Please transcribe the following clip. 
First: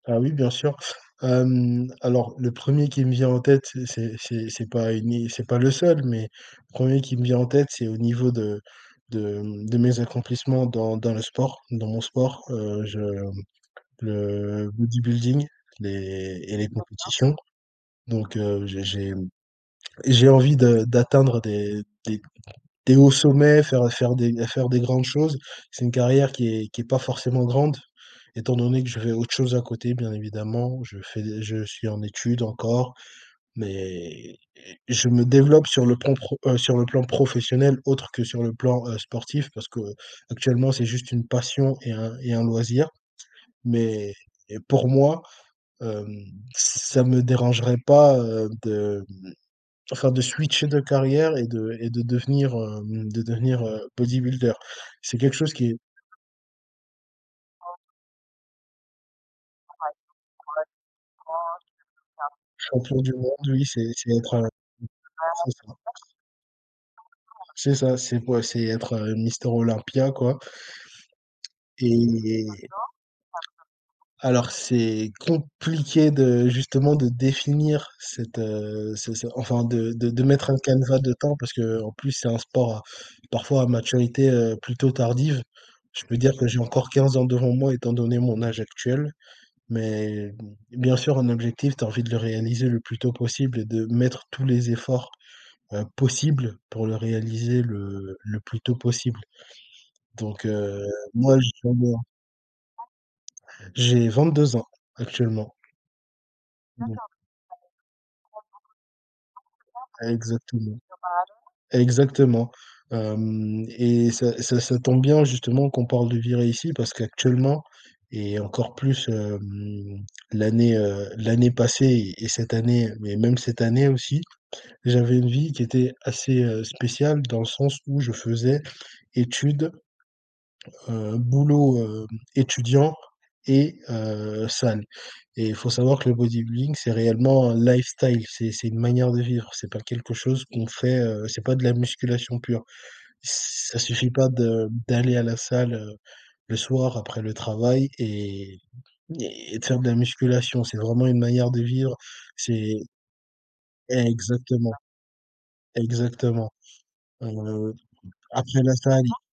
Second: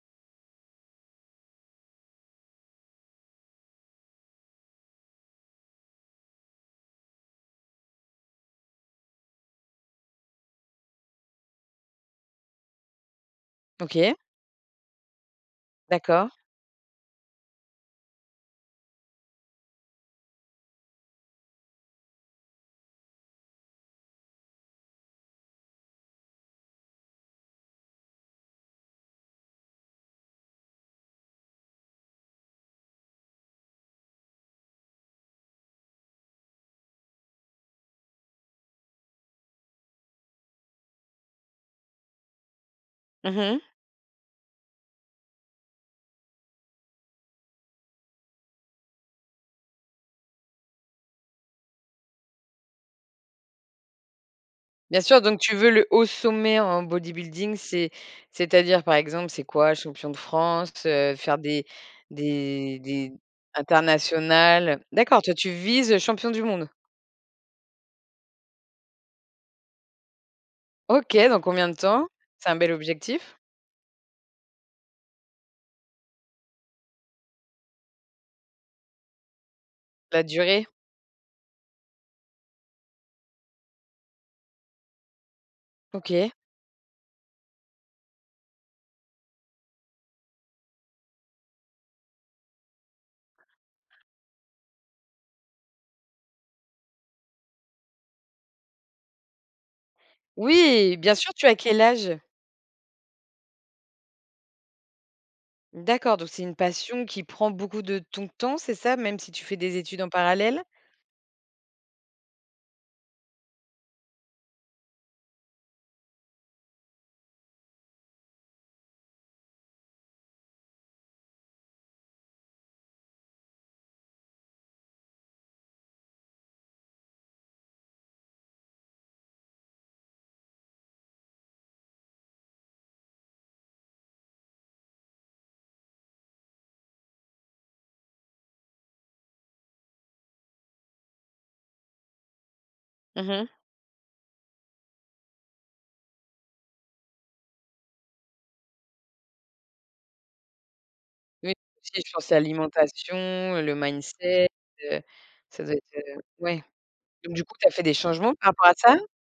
Heu, oui, bien sûr, hem, alors le 1er qui me vient en tête, c'est c'est c'est pas ni c'est pas le seul, mais le 1er qui me vient en tête, c'est au niveau de de, mmh, de mes accomplissements dans dans le sport, dans mon sport, heu, je OK. le bodybuilding, D'accord. les et les compétitions, donc heu, j'ai j'ai j'ai envie de d'atteindre, heu, des des des hauts sommets, faire, heu, faire des faire des grandes choses. C'est une carrière qui est qui est pas forcément grande, étant donné que je fais autre chose à côté, bien évidemment. Je fais je suis en études encore mais je me développe sur le plan pro heu, sur le plan professionnel, autre que sur le plan, heu, sportif, parce qu'actuellement, c'est juste une passion et un et un loisir Mmh mh. mais et pour moi, hem, ça me dérangerait pas, heu, de, hem, enfin de switcher de carrière et de et de devenir, hem, de devenir, heu, bodybuilder. Bien C'est sûr, quelque donc chose tu veux qui est le haut sommet en bodybuilding, c'est c'est-à-dire, par exemple, c'est quoi? Champion de France, heu, faire des des Champion du des monde, oui, c'est c'est être, heu, internationales, heu? D'accord, toi, tu c'est ça. vises, heu, champion du monde? C'est ça, c'est quoi? C'est être, heu, Mister Olympia, quoi OK, dans combien de temps? et C'est un bel objectif. alors, c'est compliqué de justement de définir cette, heu, c'est c'est enfin, de de de La mettre un durée. canevas de temps parce qu'en plus c'est un sport parfois à maturité, heu, plutôt tardive. Je peux OK. dire que j'ai encore 15 ans devant moi, étant donné mon âge actuel mais bien sûr, un objectif, tu as envie de le réaliser le plus tôt possible et de mettre tous les efforts, heu, possibles pour le réaliser le le plus tôt possible, donc heu, Oui! Bien sûr, moi, tu as quel j'adore âge? j'ai 22 ans actuellement. D'accord, donc c'est une Mmh passion mh. qui prend beaucoup de ton temps, c'est ça, même si tu fais des études en parallèle? Exactement, exactement, hem et ça, ça ça tombe bien, justement, qu'on parle de virer ici, parce qu'actuellement et encore plus, hem, l'année, heu, l'année passée et cette année mais même cette année aussi, j'avais une vie qui était assez, heu, spéciale dans le sens où je faisais études, heu, boulot, heu, étudiant et heu, salle et il faut savoir que le bodybuilding, c'est réellement un lifestyle, c'est c'est une manière de vivre, c'est pas quelque chose qu'on fait, heu, c'est pas de la musculation pure. Mmh mh. Ça suffit pas de d'aller à la salle, heu, le soir après le travail et et de faire de la musculation, c'est vraiment une manière Oui, de vivre, si, je pensais c'est alimentation, le mindset, Exactement, heu, ça doit être, heu, exactement, ouais, donc du coup, tu as heu, fait des changements par après rapport à la ça? salle, i